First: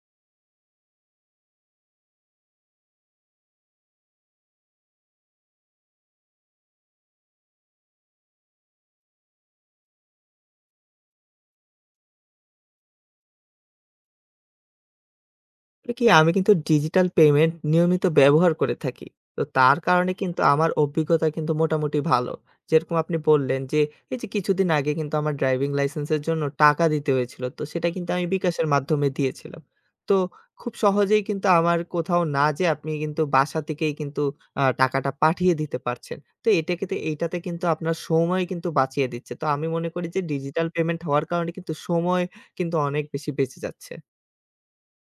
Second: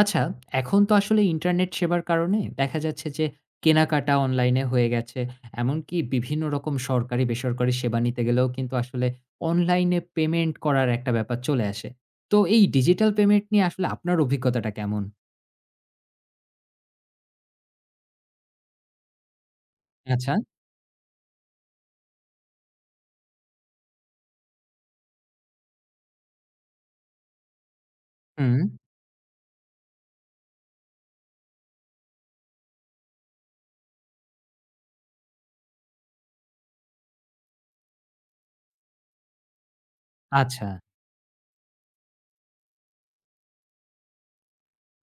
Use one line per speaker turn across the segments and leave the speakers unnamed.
আচ্ছা, এখন তো আসলে ইন্টারনেট সেবার কারণে দেখা যাচ্ছে যে কেনাকাটা অনলাইনে হয়ে গেছে। এমনকি বিভিন্ন রকম সরকারি-বেসরকারি সেবা নিতে গেলেও কিন্তু আসলে অনলাইনে পেমেন্ট করার একটা ব্যাপার চলে আসে। তো এই ডিজিটাল পেমেন্ট নিয়ে আসলে আপনার অভিজ্ঞতাটা কেমন?
আসলে কি আমি কিন্তু ডিজিটাল পেমেন্ট নিয়মিত ব্যবহার করে থাকি। তো তার কারণে
আচ্ছা,
কিন্তু আমার অভিজ্ঞতা কিন্তু মোটামুটি ভালো। যেরকম আপনি বললেন যে, এই যে কিছুদিন আগে কিন্তু আমার ড্রাইভিং লাইসেন্সের জন্য টাকা দিতে হয়েছিল। তো সেটা কিন্তু আমি
হুম,
বিকাশের মাধ্যমে দিয়েছিলাম। তো খুব সহজেই কিন্তু আমার কোথাও না যেয়ে আপনি কিন্তু বাসা থেকেই কিন্তু টাকাটা পাঠিয়ে দিতে পারছেন। তো এটাকে তে এইটাতে কিন্তু আপনার সময় কিন্তু বাঁচিয়ে দিচ্ছে। তো আমি মনে করি যে
আচ্ছা।
ডিজিটাল পেমেন্ট হওয়ার কারণে কিন্তু সময় কিন্তু অনেক বেশি বেঁচে যাচ্ছে।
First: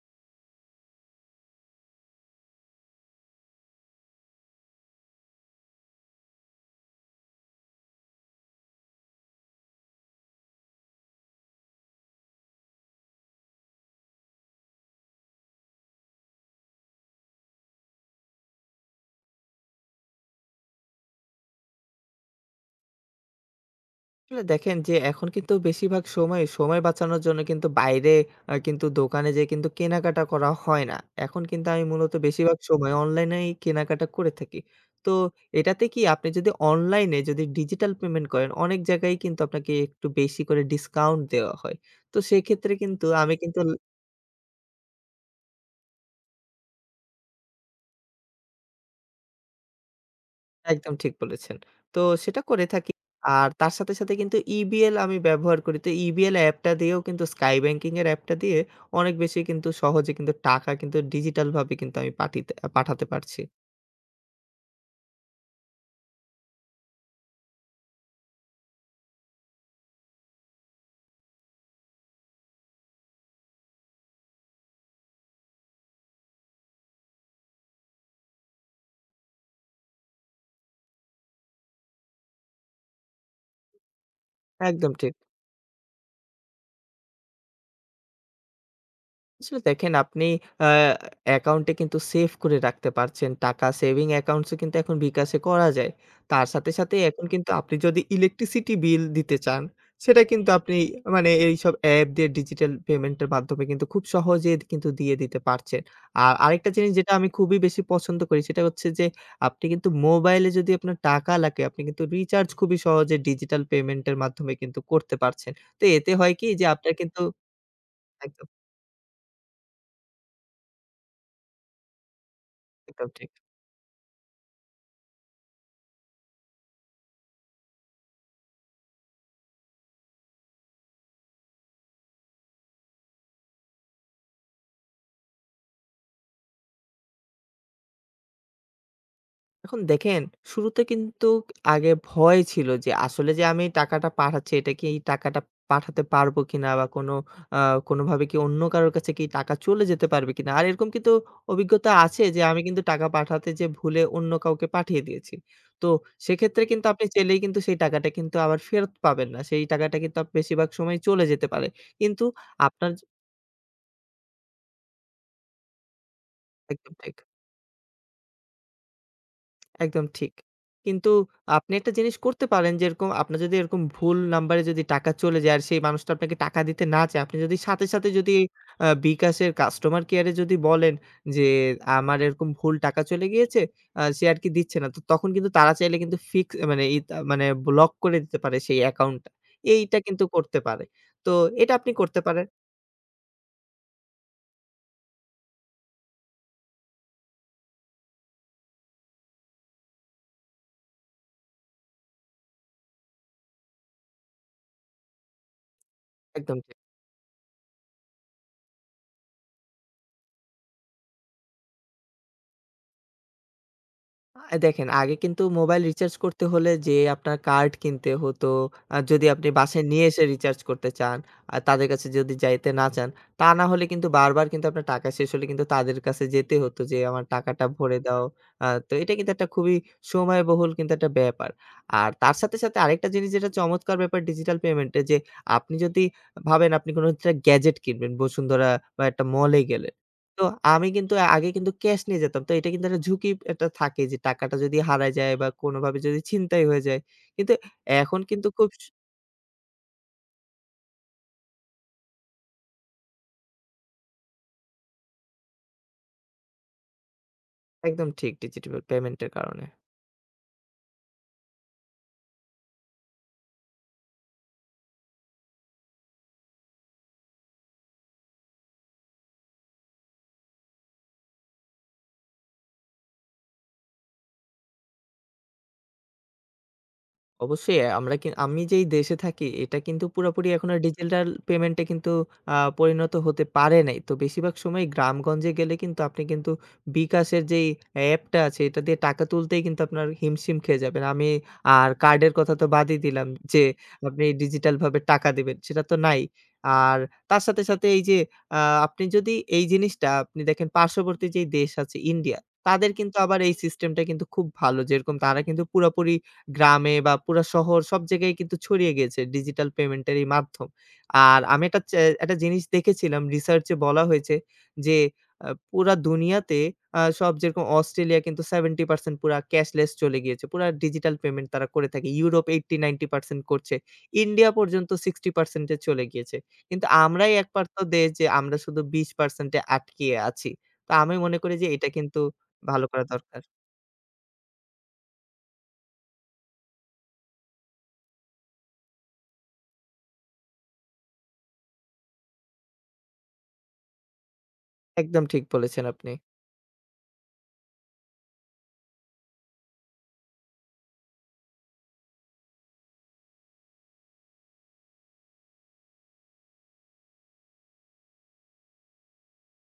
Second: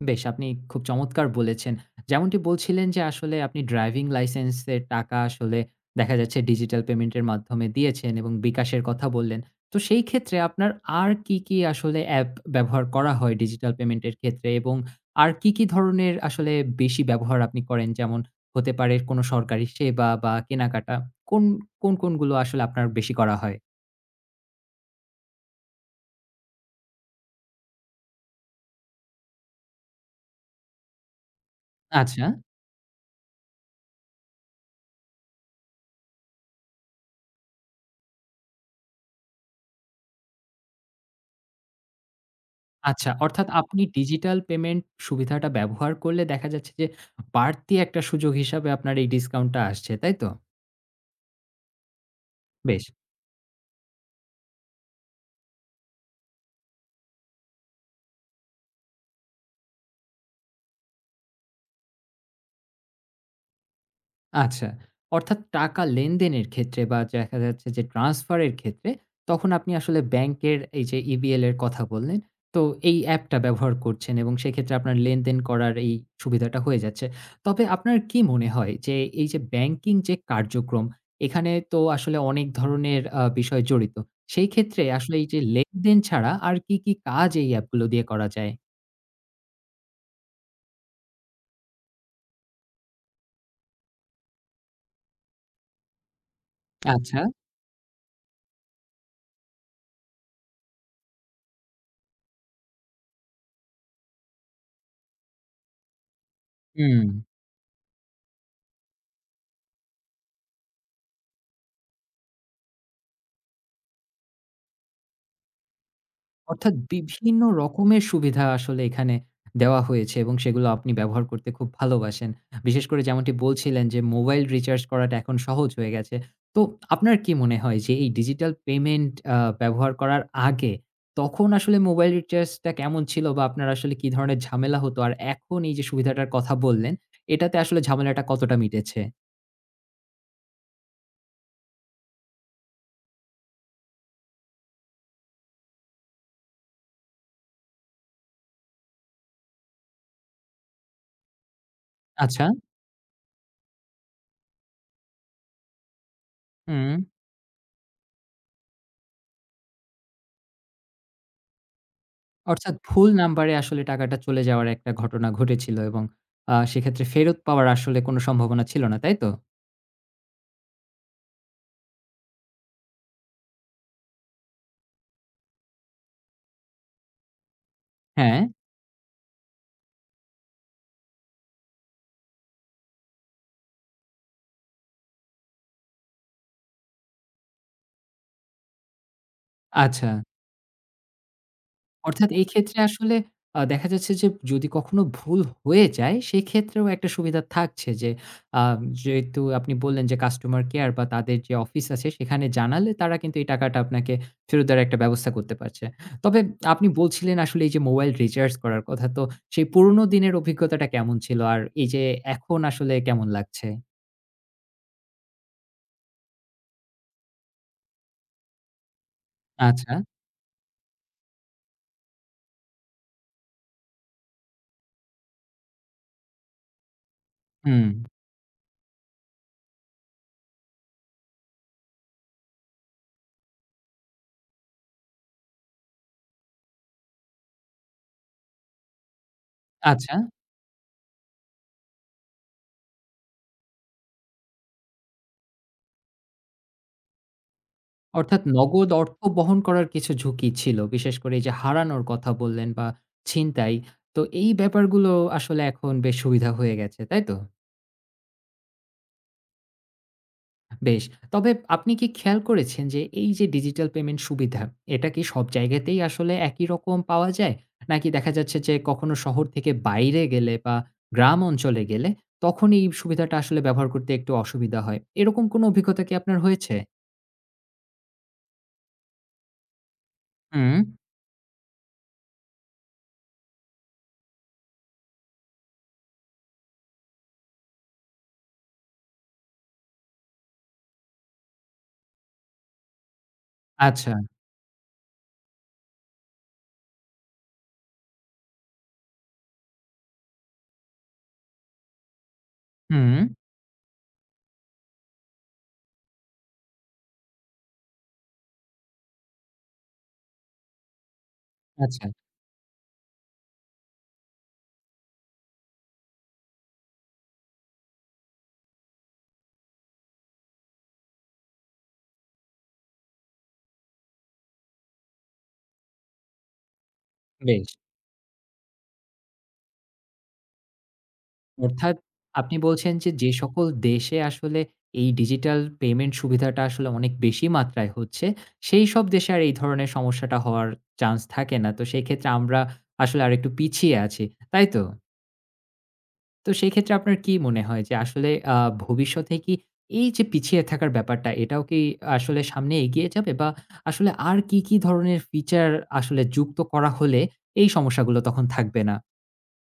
বেশ, আপনি খুব চমৎকার বলেছেন। যেমনটি বলছিলেন যে আসলে আপনি ড্রাইভিং লাইসেন্সের টাকা আসলে দেখা যাচ্ছে ডিজিটাল পেমেন্টের মাধ্যমে দিয়েছেন এবং বিকাশের কথা বললেন। তো সেই ক্ষেত্রে আপনার আর কি, কি আসলে অ্যাপ ব্যবহার করা হয় ডিজিটাল পেমেন্টের ক্ষেত্রে? এবং আর কি, কি ধরনের আসলে বেশি ব্যবহার আপনি করেন? যেমন হতে পারে কোনো সরকারি সেবা বা কেনাকাটা। কোন, কোন, কোনগুলো আসলে আপনার বেশি করা হয়?
আসলে দেখেন যে এখন কিন্তু বেশিরভাগ সময় বাঁচানোর জন্য কিন্তু বাইরে কিন্তু দোকানে যেয়ে কিন্তু কেনাকাটা করা হয় না। এখন কিন্তু আমি মূলত
আচ্ছা।
বেশিরভাগ সময় অনলাইনেই কেনাকাটা করে থাকি। তো এটাতে কি আপনি যদি অনলাইনে যদি ডিজিটাল পেমেন্ট করেন, অনেক জায়গায় কিন্তু আপনাকে একটু বেশি করে ডিসকাউন্ট দেওয়া হয়। তো সেক্ষেত্রে কিন্তু
আচ্ছা,
আমি
অর্থাৎ
কিন্তু
আপনি ডিজিটাল পেমেন্ট সুবিধাটা ব্যবহার করলে দেখা যাচ্ছে যে, বাড়তি একটা সুযোগ হিসাবে আপনার এই ডিসকাউন্টটা আসছে, তাই তো?
একদম ঠিক বলেছেন। তো সেটা করে
বেশ।
থাকি। আর তার সাথে, সাথে কিন্তু ইবিএল আমি ব্যবহার করি। তো ইবিএল অ্যাপটা দিয়েও কিন্তু স্কাই ব্যাংকিং এর অ্যাপটা দিয়ে অনেক বেশি কিন্তু সহজে কিন্তু টাকা কিন্তু ডিজিটালভাবে কিন্তু আমি পাঠাতে পারছি।
আচ্ছা। অর্থাৎ টাকা লেনদেনের ক্ষেত্রে বা দেখা যাচ্ছে যে ট্রান্সফার এর ক্ষেত্রে তখন আপনি আসলে ব্যাংকের এই যে EBL এর কথা বললেন, তো এই অ্যাপটা ব্যবহার করছেন এবং সেক্ষেত্রে আপনার লেনদেন করার এই সুবিধাটা হয়ে যাচ্ছে। তবে আপনার কি মনে হয় যে এই যে ব্যাংকিং যে কার্যক্রম এখানে তো আসলে অনেক ধরনের বিষয় জড়িত। সেই ক্ষেত্রে
একদম ঠিক।
আসলে এই যে লেনদেন ছাড়া আর কি, কি কাজ এই অ্যাপগুলো দিয়ে করা যায়?
আসলে দেখেন আপনি আ অ্যাকাউন্টে কিন্তু সেভ করে রাখতে পারছেন। টাকা সেভিং অ্যাকাউন্টস ও কিন্তু এখন বিকাশে করা যায়। তার সাথে, সাথে
আচ্ছা,
এখন কিন্তু আপনি যদি ইলেকট্রিসিটি বিল দিতে চান, সেটা কিন্তু আপনি মানে এইসব অ্যাপ দিয়ে ডিজিটাল পেমেন্টের মাধ্যমে কিন্তু খুব সহজে কিন্তু দিয়ে দিতে পারছেন। আর আরেকটা জিনিস
হুম।
যেটা আমি খুবই বেশি পছন্দ করি সেটা হচ্ছে যে, আপনি কিন্তু মোবাইলে যদি আপনার টাকা লাগে, আপনি কিন্তু রিচার্জ খুবই সহজে ডিজিটাল পেমেন্টের মাধ্যমে কিন্তু করতে পারছেন। তো এতে হয় কি যে
অর্থাৎ
আপনার কিন্তু
বিভিন্ন রকমের সুবিধা
একদম,
আসলে এখানে দেওয়া হয়েছে এবং সেগুলো আপনি ব্যবহার করতে খুব ভালোবাসেন। বিশেষ করে
একদম ঠিক।
যেমনটি বলছিলেন যে, মোবাইল রিচার্জ করাটা এখন সহজ হয়ে গেছে। তো আপনার কি মনে হয় যে, এই ডিজিটাল পেমেন্ট ব্যবহার করার আগে তখন আসলে মোবাইল রিচার্জটা কেমন ছিল বা আপনার আসলে কি ধরনের ঝামেলা হতো? আর এখন এই যে সুবিধাটার কথা বললেন, এটাতে আসলে ঝামেলাটা কতটা মিটেছে?
এখন দেখেন, শুরুতে কিন্তু আগে ভয় ছিল যে আসলে যে আমি টাকাটা পাঠাচ্ছি এটা কি এই টাকাটা পাঠাতে পারবো কিনা বা কোনো আ কোনোভাবে কি অন্য কারো কাছে কি টাকা চলে যেতে পারবে কিনা? আর এরকম কিন্তু অভিজ্ঞতা আছে যে
আচ্ছা,
আমি কিন্তু টাকা পাঠাতে যেয়ে ভুলে অন্য কাউকে পাঠিয়ে দিয়েছি। তো সেক্ষেত্রে কিন্তু
হুম।
আপনি চাইলেই কিন্তু সেই টাকাটা কিন্তু আবার ফেরত পাবেন না। সেই টাকাটা কিন্তু বেশিরভাগ সময় চলে যেতে পারে। কিন্তু
অর্থাৎ
আপনার
ভুল নাম্বারে আসলে টাকাটা চলে যাওয়ার একটা ঘটনা ঘটেছিল এবং
একদম
সেক্ষেত্রে
ঠিক।
ফেরত পাওয়ার আসলে কোনো সম্ভাবনা ছিল না, তাই তো?
একদম ঠিক। কিন্তু আপনি একটা জিনিস করতে পারেন যেরকম আপনার যদি এরকম ভুল নাম্বারে যদি টাকা চলে যায় আর সেই মানুষটা আপনাকে টাকা দিতে না চায়, আপনি যদি সাথে, সাথে যদি
হ্যাঁ,
বিকাশের কাস্টমার কেয়ারে যদি বলেন যে, "আমার এরকম ভুল টাকা চলে গিয়েছে, সে আর কি দিচ্ছে না।" তো তখন কিন্তু তারা চাইলে কিন্তু ফিক্স মানে ইত মানে ব্লক করে দিতে পারে সেই অ্যাকাউন্টটা। এইটা
আচ্ছা।
কিন্তু করতে পারে। তো এটা আপনি করতে
অর্থাৎ এই
পারেন।
ক্ষেত্রে আসলে দেখা যাচ্ছে যে যদি কখনো ভুল হয়ে যায় সেক্ষেত্রেও একটা সুবিধা থাকছে যে আ যেহেতু আপনি বললেন যে কাস্টমার কেয়ার বা তাদের যে অফিস আছে সেখানে জানালে তারা কিন্তু এই টাকাটা আপনাকে ফেরত দেওয়ার একটা ব্যবস্থা করতে পারছে। তবে
একদম ঠিক।
আপনি বলছিলেন আসলে এই যে মোবাইল রিচার্জ করার কথা তো সেই পুরোনো দিনের অভিজ্ঞতাটা কেমন ছিল? আর এই যে এখন আসলে কেমন লাগছে?
দেখেন আগে কিন্তু মোবাইল রিচার্জ করতে হলে যে আপনার কার্ড কিনতে হতো। যদি আপনি বাসায়
আচ্ছা,
নিয়ে এসে রিচার্জ করতে চান, আর তাদের কাছে যদি যাইতে না চান, তা না হলে কিন্তু বারবার কিন্তু আপনার টাকা শেষ হলে কিন্তু তাদের কাছে যেতে হতো যে আমার টাকাটা
হুম,
ভরে দাও। তো এটা কিন্তু একটা খুবই সময়বহুল কিন্তু একটা ব্যাপার। আর তার সাথে, সাথে আরেকটা জিনিস যেটা চমৎকার ব্যাপার ডিজিটাল পেমেন্ট এ যে আপনি যদি ভাবেন আপনি কোনো একটা গ্যাজেট কিনবেন বসুন্ধরা বা একটা মলে গেলেন।
আচ্ছা।
তো আমি কিন্তু আগে কিন্তু ক্যাশ নিয়ে যেতাম। তো এটা কিন্তু একটা ঝুঁকি একটা থাকে যে টাকাটা যদি হারায় যায় বা কোনোভাবে যদি ছিনতাই হয়ে যায়। কিন্তু এখন
অর্থাৎ
কিন্তু খুব স
নগদ অর্থ বহন করার কিছু ঝুঁকি ছিল। বিশেষ করে এই যে হারানোর কথা বললেন বা ছিনতাই। তো এই ব্যাপারগুলো আসলে এখন বেশ সুবিধা হয়ে গেছে, তাই তো?
একদম ঠিক ডিজিটাল পেমেন্টের কারণে।
বেশ। তবে আপনি কি খেয়াল করেছেন যে এই যে ডিজিটাল পেমেন্ট সুবিধা, এটা কি সব জায়গাতেই আসলে একই রকম পাওয়া যায়? নাকি দেখা যাচ্ছে যে কখনো শহর থেকে বাইরে গেলে বা গ্রাম অঞ্চলে গেলে তখন এই সুবিধাটা আসলে ব্যবহার করতে একটু অসুবিধা হয়? এরকম কোনো অভিজ্ঞতা কি আপনার হয়েছে?
অবশ্যই অ্যা আমরা কি আমি যেই দেশে থাকি এটা কিন্তু পুরোপুরি
হুম,
এখনো ডিজিটাল পেমেন্টে কিন্তু পরিণত হতে পারে নাই। তো বেশিরভাগ সময় গ্রামগঞ্জে গেলে কিন্তু আপনি কিন্তু বিকাশের যেই অ্যাপটা আছে এটা দিয়ে টাকা তুলতেই কিন্তু আপনার হিমশিম খেয়ে যাবেন। আমি আর কার্ডের কথা তো বাদই দিলাম যে
আচ্ছা।
আপনি ডিজিটালভাবে টাকা দিবেন, সেটা তো নাই। আর তার সাথে, সাথে এই যে আ আপনি যদি এই জিনিসটা আপনি দেখেন পার্শ্ববর্তী যেই দেশ আছে ইন্ডিয়া, তাদের কিন্তু
হুম,
আবার এই সিস্টেমটা কিন্তু খুব ভালো। যেরকম তারা কিন্তু পুরোপুরি গ্রামে বা পুরা শহর সব জায়গায় কিন্তু ছড়িয়ে গিয়েছে ডিজিটাল পেমেন্টের এই মাধ্যম। আর আমি
আচ্ছা,
একটা জিনিস দেখেছিলাম রিসার্চে বলা হয়েছে যে পুরা দুনিয়াতে সব যেরকম অস্ট্রেলিয়া কিন্তু 70% পুরা ক্যাশলেস চলে গিয়েছে। পুরা ডিজিটাল পেমেন্ট তারা করে থাকে। ইউরোপ 80-90% করছে। ইন্ডিয়া পর্যন্ত 60% এ চলে গিয়েছে। কিন্তু আমরাই
বেশ।
একমাত্র দেশ যে আমরা শুধু 20% এ আটকিয়ে আছি। তো আমি মনে করি যে এটা
অর্থাৎ
কিন্তু
আপনি
ভালো
বলছেন
করা
যে, যে
দরকার।
সকল দেশে আসলে এই ডিজিটাল পেমেন্ট সুবিধাটা আসলে অনেক বেশি মাত্রায় হচ্ছে, সেইসব দেশে আর এই ধরনের সমস্যাটা হওয়ার চান্স থাকে না। তো সেক্ষেত্রে আমরা আসলে আরেকটু পিছিয়ে আছি, তাই তো?
একদম ঠিক বলেছেন আপনি।
তো সেক্ষেত্রে আপনার কি মনে হয় যে আসলে ভবিষ্যতে কি এই যে পিছিয়ে থাকার ব্যাপারটা, এটাও কি আসলে সামনে এগিয়ে যাবে? বা আসলে আর কি, কি ধরনের ফিচার আসলে যুক্ত করা হলে এই সমস্যাগুলো তখন থাকবে না?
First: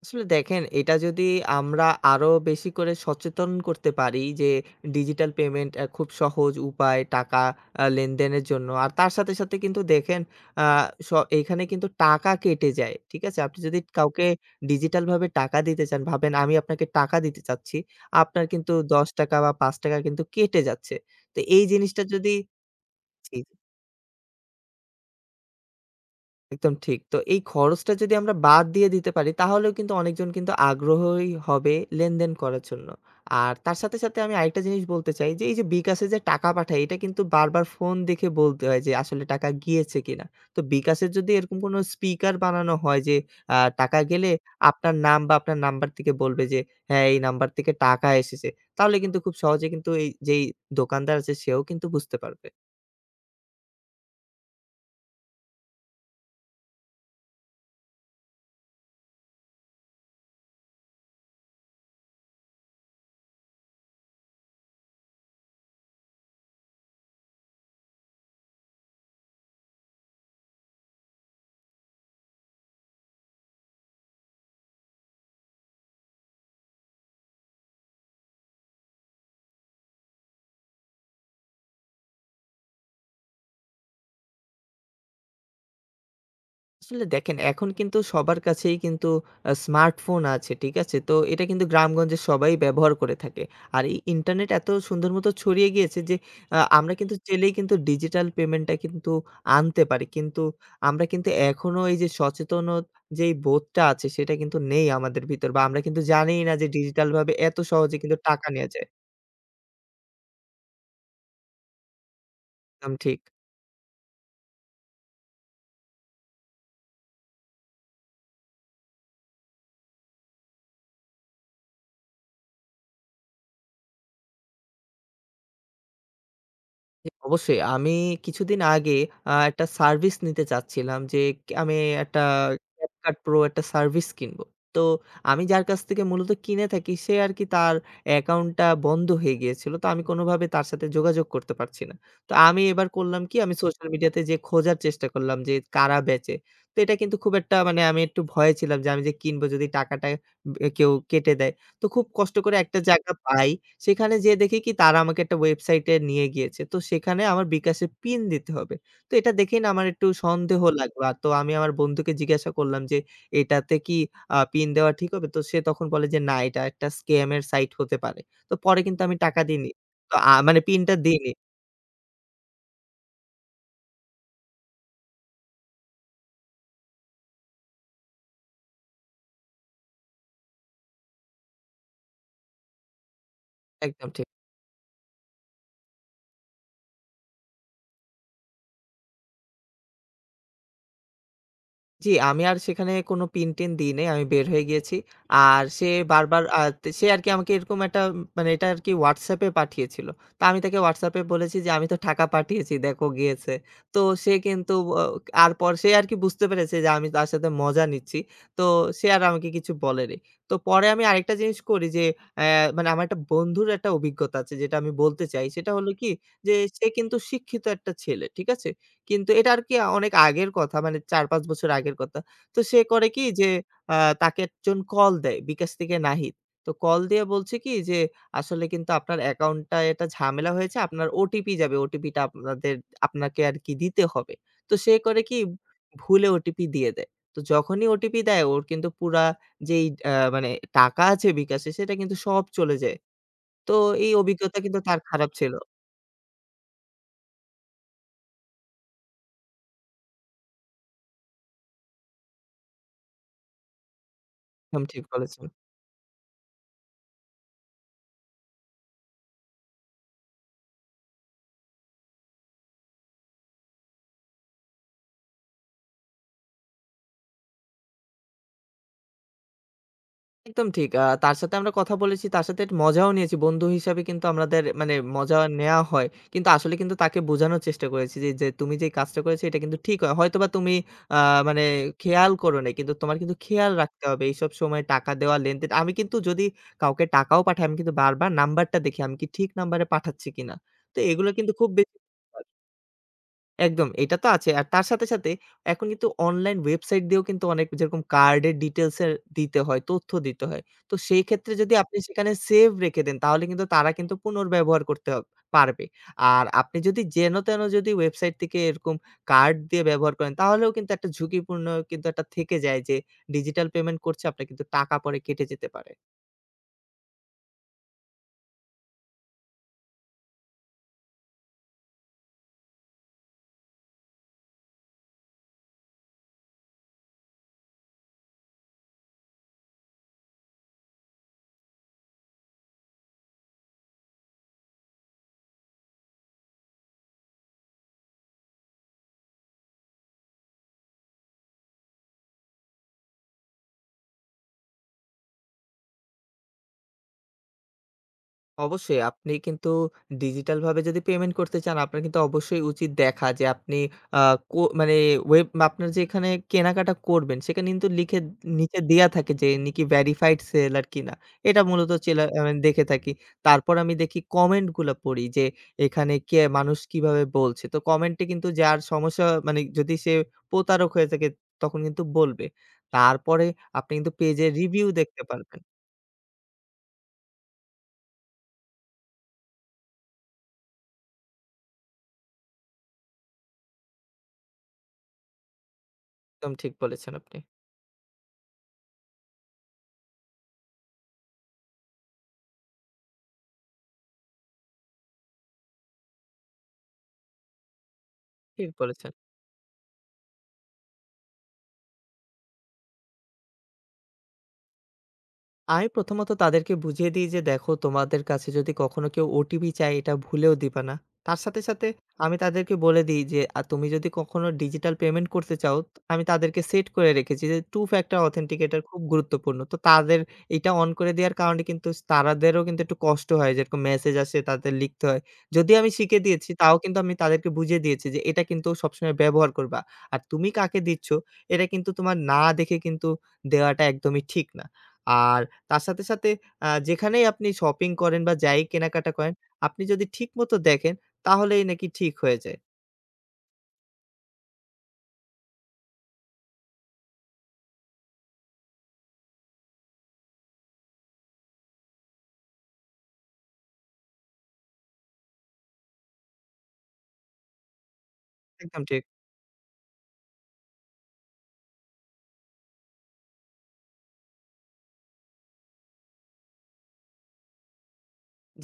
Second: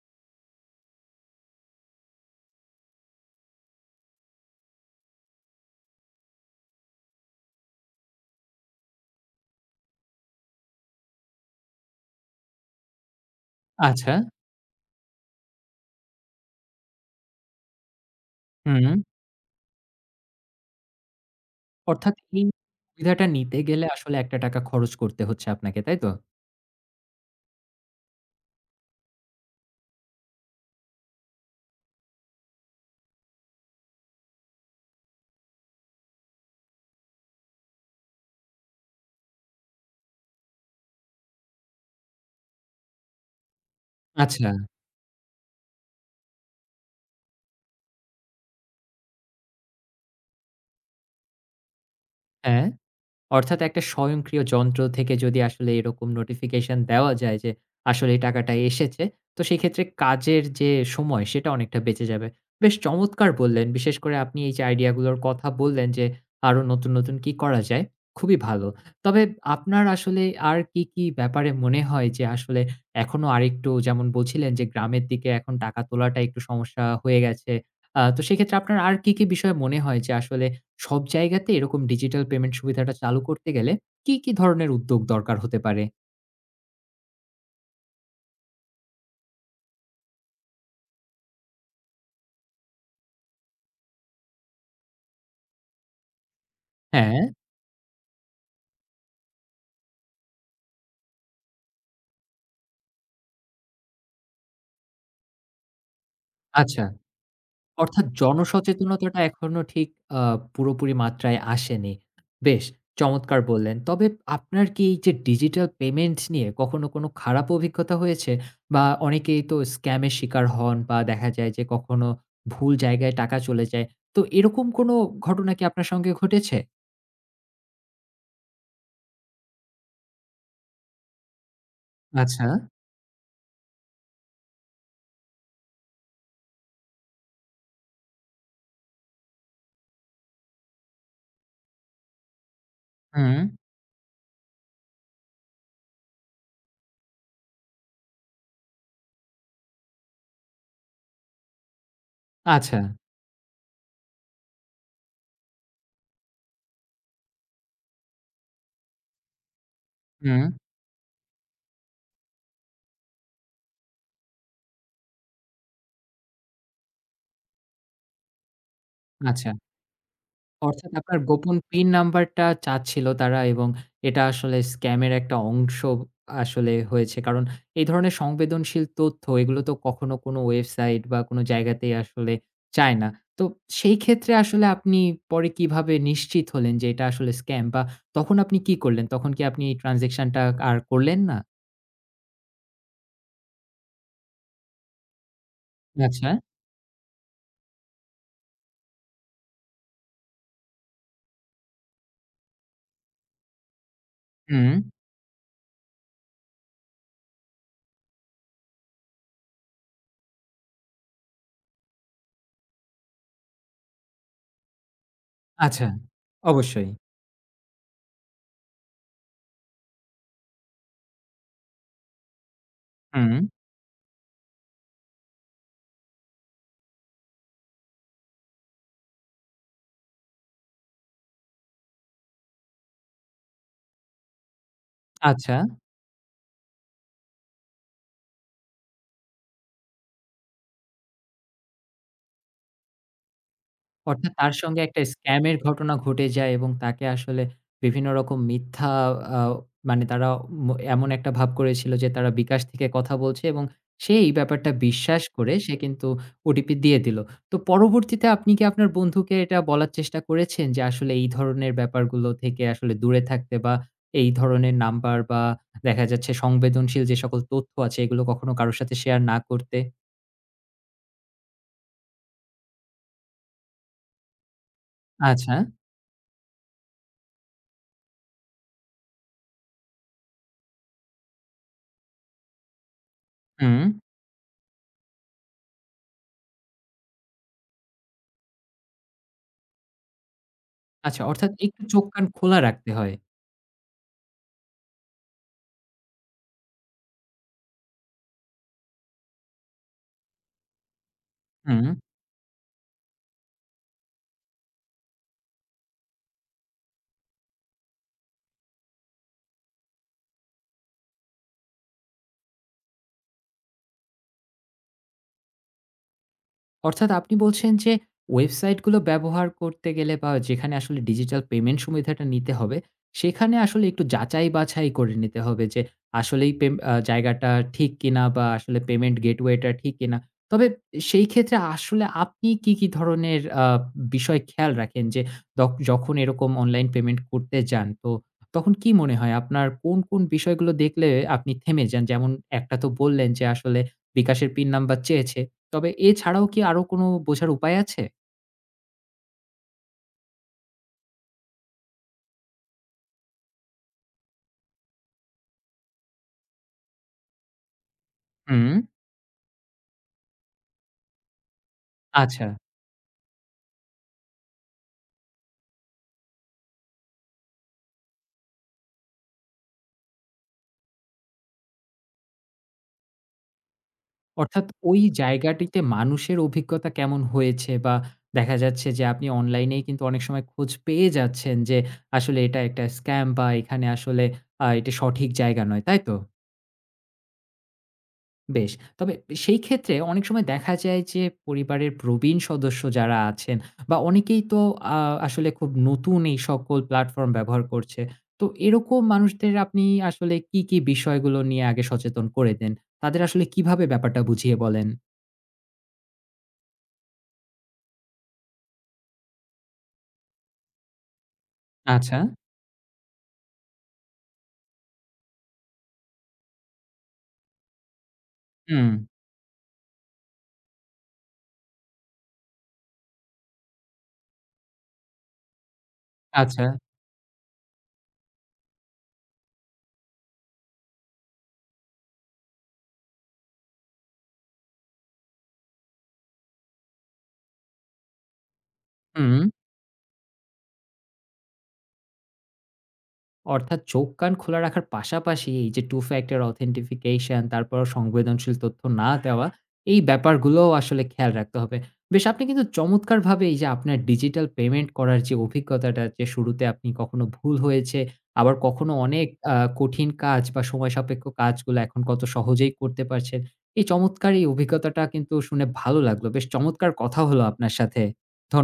আসলে দেখেন, এটা যদি আমরা আরো বেশি করে সচেতন করতে পারি যে ডিজিটাল পেমেন্ট খুব সহজ উপায় টাকা লেনদেনের জন্য। আর তার সাথে, সাথে কিন্তু দেখেন আ স এইখানে কিন্তু টাকা কেটে যায়। ঠিক আছে? আপনি যদি
আচ্ছা,
কাউকে ডিজিটালভাবে টাকা দিতে চান, ভাবেন আমি আপনাকে টাকা দিতে চাচ্ছি। আপনার কিন্তু
হুম।
৳10 বা ৳5 কিন্তু কেটে যাচ্ছে। তো এই জিনিসটা
অর্থাৎ
যদি
এই সুবিধাটা
জি।
নিতে গেলে আসলে ৳১ খরচ করতে হচ্ছে আপনাকে, তাই তো?
একদম ঠিক। তো এই খরচটা যদি আমরা বাদ দিয়ে দিতে পারি তাহলেও কিন্তু অনেকজন কিন্তু আগ্রহই হবে লেনদেন করার জন্য। আর তার সাথে, সাথে আমি আরেকটা জিনিস বলতে চাই যে এই যে বিকাশে যে টাকা পাঠাই এটা কিন্তু বারবার ফোন দেখে বলতে হয় যে আসলে টাকা গিয়েছে কিনা। তো বিকাশের যদি এরকম কোনো স্পিকার বানানো হয় যে টাকা গেলে
আচ্ছা,
আপনার নাম বা আপনার নাম্বার থেকে বলবে যে হ্যাঁ, এই নাম্বার থেকে টাকা এসেছে। তাহলে কিন্তু খুব সহজে কিন্তু এই যেই দোকানদার আছে সেও কিন্তু বুঝতে পারবে।
হ্যাঁ। অর্থাৎ একটা স্বয়ংক্রিয় যন্ত্র থেকে যদি আসলে এরকম নোটিফিকেশন দেওয়া যায় যে আসলে এই টাকাটা এসেছে, তো সেক্ষেত্রে কাজের যে সময় সেটা অনেকটা বেঁচে যাবে। বেশ চমৎকার বললেন। বিশেষ করে আপনি এই যে আইডিয়া গুলোর কথা বললেন যে আরো নতুন, নতুন কি করা যায়? খুবই ভালো। তবে আপনার আসলে আর কি, কি ব্যাপারে মনে হয় যে আসলে এখনো আরেকটু যেমন বলছিলেন যে গ্রামের দিকে এখন টাকা তোলাটা একটু সমস্যা হয়ে গেছে। তো সেক্ষেত্রে আপনার আর কি, কি বিষয় মনে হয় যে আসলে সব জায়গাতে এরকম ডিজিটাল পেমেন্ট সুবিধাটা চালু করতে গেলে কি, কি ধরনের উদ্যোগ দরকার হতে পারে?
আসলে দেখেন এখন কিন্তু সবার কাছেই কিন্তু স্মার্টফোন আছে, ঠিক আছে? তো এটা কিন্তু গ্রামগঞ্জে সবাই ব্যবহার করে থাকে। আর এই ইন্টারনেট এত সুন্দর মতো ছড়িয়ে গিয়েছে যে আমরা কিন্তু
হ্যাঁ,
চাইলেই কিন্তু ডিজিটাল পেমেন্টটা কিন্তু আনতে পারি। কিন্তু আমরা কিন্তু এখনো এই যে সচেতন যেই বোধটা আছে সেটা কিন্তু নেই আমাদের ভিতর বা আমরা কিন্তু জানিই না যে
আচ্ছা।
ডিজিটালভাবে এত সহজে
অর্থাৎ
কিন্তু টাকা নেয়া যায়।
জনসচেতনতাটা এখনো ঠিক আ পুরোপুরি মাত্রায় আসেনি। বেশ
একদম ঠিক।
চমৎকার বললেন। তবে আপনার কি এই যে ডিজিটাল পেমেন্ট নিয়ে কখনো কোনো খারাপ অভিজ্ঞতা হয়েছে? বা অনেকেই তো স্ক্যামের শিকার হন বা দেখা যায় যে কখনো ভুল জায়গায় টাকা চলে যায়। তো এরকম কোনো ঘটনা কি আপনার সঙ্গে ঘটেছে?
জি, অবশ্যই। আমি কিছুদিন আগে একটা সার্ভিস নিতে চাচ্ছিলাম যে আমি একটা
আচ্ছা,
CapCut Pro একটা সার্ভিস কিনবো। তো আমি যার কাছ থেকে মূলত কিনে থাকি সে আরকি তার অ্যাকাউন্টটা বন্ধ হয়ে গিয়েছিল। তো আমি কোনোভাবে তার সাথে যোগাযোগ করতে পারছি না। তো আমি এবার করলাম কি
হুম,
আমি সোশ্যাল মিডিয়াতে যেয়ে খোঁজার চেষ্টা করলাম যে কারা বেচে। তো এটা কিন্তু খুব একটা মানে আমি একটু ভয়ে ছিলাম যে আমি যে কিনবো যদি টাকাটা কেউ কেটে দেয়। তো খুব কষ্ট করে
আচ্ছা,
একটা জায়গা পাই। সেখানে যেয়ে দেখি কি তারা আমাকে একটা ওয়েবসাইটে নিয়ে গিয়েছে। তো সেখানে আমার বিকাশে পিন দিতে হবে। তো এটা দেখেই না আমার একটু
হুম,
সন্দেহ লাগলো। আর তো আমি আমার বন্ধুকে জিজ্ঞাসা করলাম যে, "এটাতে কি পিন দেওয়া ঠিক হবে?" তো সে তখন বলে যে, "না, এটা একটা স্ক্যাম এর সাইট হতে পারে।" তো পরে কিন্তু আমি টাকা
আচ্ছা।
দিইনি। তো মানে
অর্থাৎ
পিনটা
আপনার
দিইনি।
গোপন পিন নাম্বারটা চাচ্ছিল তারা এবং এটা আসলে স্ক্যামের একটা অংশ আসলে হয়েছে। কারণ এই ধরনের সংবেদনশীল তথ্য এগুলো তো কখনো কোনো ওয়েবসাইট বা কোনো জায়গাতেই আসলে চায় না। তো সেই
একদম ঠিক।
ক্ষেত্রে আসলে আপনি পরে কিভাবে নিশ্চিত হলেন যে এটা আসলে স্ক্যাম? বা তখন আপনি কি করলেন? তখন কি আপনি এই ট্রান্সেকশনটা আর করলেন না?
জি, আমি আর সেখানে কোনো পিন-টিন দিই নাই। আমি বের হয়ে গিয়েছি। আর সে
আচ্ছা।
বারবার সে আরকি আমাকে এরকম একটা মানে এটা আরকি WhatsApp এ পাঠিয়েছিল। তো আমি তাকে WhatsApp এ বলেছি যে, "আমি তো টাকা পাঠিয়েছি, দেখো গিয়েছে।" তো সে
হুম।
কিন্তু অ আর পর সে আরকি বুঝতে পেরেছে যে, আমি তার সাথে মজা নিচ্ছি। তো সে আর আমাকে কিছু বলেনি। তো পরে আমি আরেকটা জিনিস করি যে, অ্যা মানে আমার একটা বন্ধুর একটা অভিজ্ঞতা আছে যেটা আমি বলতে চাই। সেটা
আচ্ছা।
হলো কি যে, সে
অবশ্যই।
কিন্তু শিক্ষিত একটা ছেলে। ঠিক আছে? কিন্তু এটা আর কি অনেক আগের কথা মানে ৪-৫ বছর আগের কথা। তো সে করে কি
হুম।
যে আ তাকে একজন কল দেয় বিকাশ থেকে নাহিদ। তো কল দিয়ে বলছে কি যে, "আসলে কিন্তু আপনার অ্যাকাউন্টটায় একটা ঝামেলা হয়েছে। আপনার ওটিপি যাবে। ওটিপিটা আপনাদের আপনাকে আর কি দিতে হবে।" তো সে করে কি
আচ্ছা।
ভুলে ওটিপি দিয়ে দেয়। তো যখনই ওটিপি দেয় ওর কিন্তু পুরা যেই মানে টাকা আছে বিকাশে সেটা কিন্তু সব চলে যায়। তো এই
অর্থাৎ তার
অভিজ্ঞতা কিন্তু
সঙ্গে
তার
একটা
খারাপ ছিল।
স্ক্যামের ঘটনা ঘটে যায় এবং তাকে আসলে বিভিন্ন রকম মিথ্যা আ মানে তারা এমন একটা ভাব করেছিল যে তারা বিকাশ থেকে কথা বলছে এবং সে এই ব্যাপারটা
একদম ঠিক
বিশ্বাস
বলেছেন।
করে সে কিন্তু ওটিপি দিয়ে দিল। তো পরবর্তীতে আপনি কি আপনার বন্ধুকে এটা বলার চেষ্টা করেছেন যে আসলে এই ধরনের ব্যাপারগুলো থেকে আসলে দূরে থাকতে বা এই ধরনের নাম্বার বা দেখা যাচ্ছে সংবেদনশীল যে সকল তথ্য আছে এগুলো কখনো কারো সাথে শেয়ার না করতে?
একদম ঠিক। তার সাথে আমরা কথা বলেছি, তার সাথে মজাও নিয়েছি। বন্ধু হিসাবে কিন্তু আমাদের মানে মজা
আচ্ছা,
নেয়া হয়। কিন্তু আসলে কিন্তু তাকে বোঝানোর চেষ্টা করেছি যে, যে তুমি যেই কাজটা করেছো এটা কিন্তু ঠিক হয়। হয়তোবা তুমি আ মানে খেয়াল করো নাই। কিন্তু তোমার কিন্তু খেয়াল
হুম।
রাখতে হবে। এইসব সময় টাকা দেওয়া, লেনদেন আমি কিন্তু যদি কাউকে টাকাও পাঠাই, আমি কিন্তু বারবার নাম্বারটা দেখি আমি কি ঠিক নাম্বারে পাঠাচ্ছি কিনা। তো
আচ্ছা
এগুলো
অর্থাৎ
কিন্তু খুব
একটু
বেশি
চোখ কান খোলা রাখতে হয়।
একদম। এটা তো আছে। আর তার সাথে, সাথে এখন কিন্তু অনলাইন ওয়েবসাইট দিয়েও কিন্তু অনেক যেরকম কার্ডের ডিটেইলস এর দিতে হয়, তথ্য দিতে হয়। তো সেই ক্ষেত্রে যদি
হুম,
আপনি সেখানে সেভ রেখে দেন তাহলে কিন্তু তারা কিন্তু পুনর্ব্যবহার করতে পারবে। আর আপনি যদি যেন-তেন যদি ওয়েবসাইট থেকে এরকম কার্ড দিয়ে ব্যবহার করেন তাহলেও কিন্তু একটা ঝুঁকিপূর্ণ কিন্তু একটা থেকে যায় যে ডিজিটাল পেমেন্ট করছে আপনার কিন্তু টাকা পরে কেটে যেতে পারে।
অর্থাৎ আপনি বলছেন যে ওয়েবসাইটগুলো ব্যবহার করতে গেলে বা যেখানে আসলে ডিজিটাল পেমেন্ট সুবিধাটা নিতে হবে, সেখানে আসলে একটু যাচাই-বাছাই করে নিতে হবে যে আসলেই পেম আ জায়গাটা ঠিক কিনা বা আসলে পেমেন্ট গেটওয়েটা ঠিক কিনা। তবে সেই ক্ষেত্রে আসলে আপনি কি, কি ধরনের বিষয় খেয়াল রাখেন যে যখন এরকম অনলাইন পেমেন্ট করতে যান, তো তখন কি মনে হয় আপনার কোন, কোন বিষয়গুলো দেখলে আপনি থেমে যান? যেমন একটা তো বললেন যে আসলে বিকাশের পিন নাম্বার চেয়েছে। তবে এছাড়াও কি আরো কোনো বোঝার উপায় আছে?
অবশ্যই আপনি কিন্তু ডিজিটালভাবে যদি পেমেন্ট করতে চান, আপনার কিন্তু অবশ্যই উচিত দেখা যে আপনি আ কো মানে ওয়েব আপনার যেখানে কেনাকাটা করবেন, সেখানে কিন্তু লিখে
হুম,
নিচে দেয়া থাকে যে ইনি কি ভেরিফাইড সেলার কিনা। এটা মূলত
আচ্ছা।
আমি দেখে থাকি। তারপর আমি দেখি কমেন্টগুলা পড়ি যে এখানে কে মানুষ কিভাবে বলছে। তো কমেন্টে কিন্তু যার সমস্যা মানে যদি সে প্রতারক হয়ে থাকে তখন কিন্তু বলবে। তারপরে আপনি কিন্তু পেজের
অর্থাৎ
রিভিউ
ওই
দেখতে পারবেন।
জায়গাটিতে মানুষের অভিজ্ঞতা কেমন হয়েছে বা দেখা যাচ্ছে যে আপনি অনলাইনেই কিন্তু অনেক সময় খোঁজ পেয়ে যাচ্ছেন যে আসলে এটা একটা স্ক্যাম বা এখানে আসলে এটা সঠিক জায়গা নয়, তাই তো?
একদম ঠিক বলেছেন আপনি।
বেশ। তবে সেই ক্ষেত্রে অনেক সময় দেখা যায় যে পরিবারের প্রবীণ সদস্য যারা আছেন বা অনেকেই তো আ আসলে খুব নতুন এই সকল প্ল্যাটফর্ম ব্যবহার করছে। তো
ঠিক
এরকম
বলেছেন।
মানুষদের আপনি আসলে কি, কি বিষয়গুলো নিয়ে আগে সচেতন করে দেন? তাদের আসলে কিভাবে ব্যাপারটা বুঝিয়ে বলেন?
আমি প্রথমত তাদেরকে বুঝিয়ে দিই যে, "দেখো তোমাদের কাছে যদি কখনো কেউ ওটিপি চায় এটা ভুলেও দিবা না।" তার সাথে, সাথে
আচ্ছা।
আমি তাদেরকে বলে দিই যে, তুমি যদি কখনো ডিজিটাল পেমেন্ট করতে চাও।" আমি তাদেরকে সেট করে রেখেছি যে, "টু ফ্যাক্টর অথেন্টিকেটর
হুম।
খুব গুরুত্বপূর্ণ।" তো তাদের এটা অন করে দেওয়ার কারণে কিন্তু তারাদেরও কিন্তু একটু কষ্ট হয়। যেরকম মেসেজ আসে তাদের লিখতে হয়। যদিও আমি শিখিয়ে দিয়েছি
আচ্ছা।
তাও কিন্তু আমি তাদেরকে বুঝিয়ে দিয়েছি যে, "এটা কিন্তু সবসময় ব্যবহার করবা। আর তুমি কাকে দিচ্ছ এটা কিন্তু তোমার না দেখে কিন্তু দেওয়াটা একদমই ঠিক না।" আর তার সাথে, সাথে যেখানেই আপনি শপিং করেন বা যাই কেনাকাটা করেন,
হুম।
আপনি যদি ঠিকমতো দেখেন তাহলেই নাকি ঠিক হয়ে যায়।
অর্থাৎ চোখ কান খোলা রাখার পাশাপাশি এই যে টু ফ্যাক্টর অথেন্টিফিকেশন তারপর সংবেদনশীল তথ্য না দেওয়া, এই ব্যাপারগুলোও আসলে খেয়াল রাখতে হবে। বেশ আপনি কিন্তু চমৎকারভাবে এই যে আপনার ডিজিটাল পেমেন্ট করার যে অভিজ্ঞতাটা যে শুরুতে আপনি কখনো ভুল হয়েছে, আবার
একদম
কখনো
ঠিক।
অনেক আ কঠিন কাজ বা সময় সাপেক্ষ কাজগুলো এখন কত সহজেই করতে পারছেন। এই চমৎকার এই অভিজ্ঞতাটা কিন্তু শুনে ভালো লাগলো। বেশ চমৎকার কথা হলো আপনার সাথে।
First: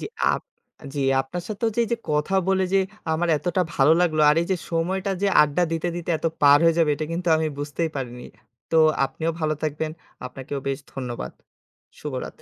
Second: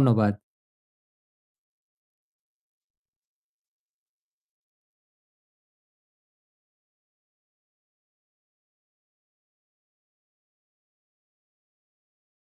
জি, আপ জি, আপনার সাথেও যে, এই যে, কথা বলে যে, আমার এতটা ভালো লাগলো আর এই যে, সময়টা যে, আড্ডা দিতে, দিতে এত পার হয়ে যাবে এটা কিন্তু আমি বুঝতেই পারিনি। তো আপনিও ভালো থাকবেন। আপনাকেও বেশ ধন্যবাদ। শুভরাত।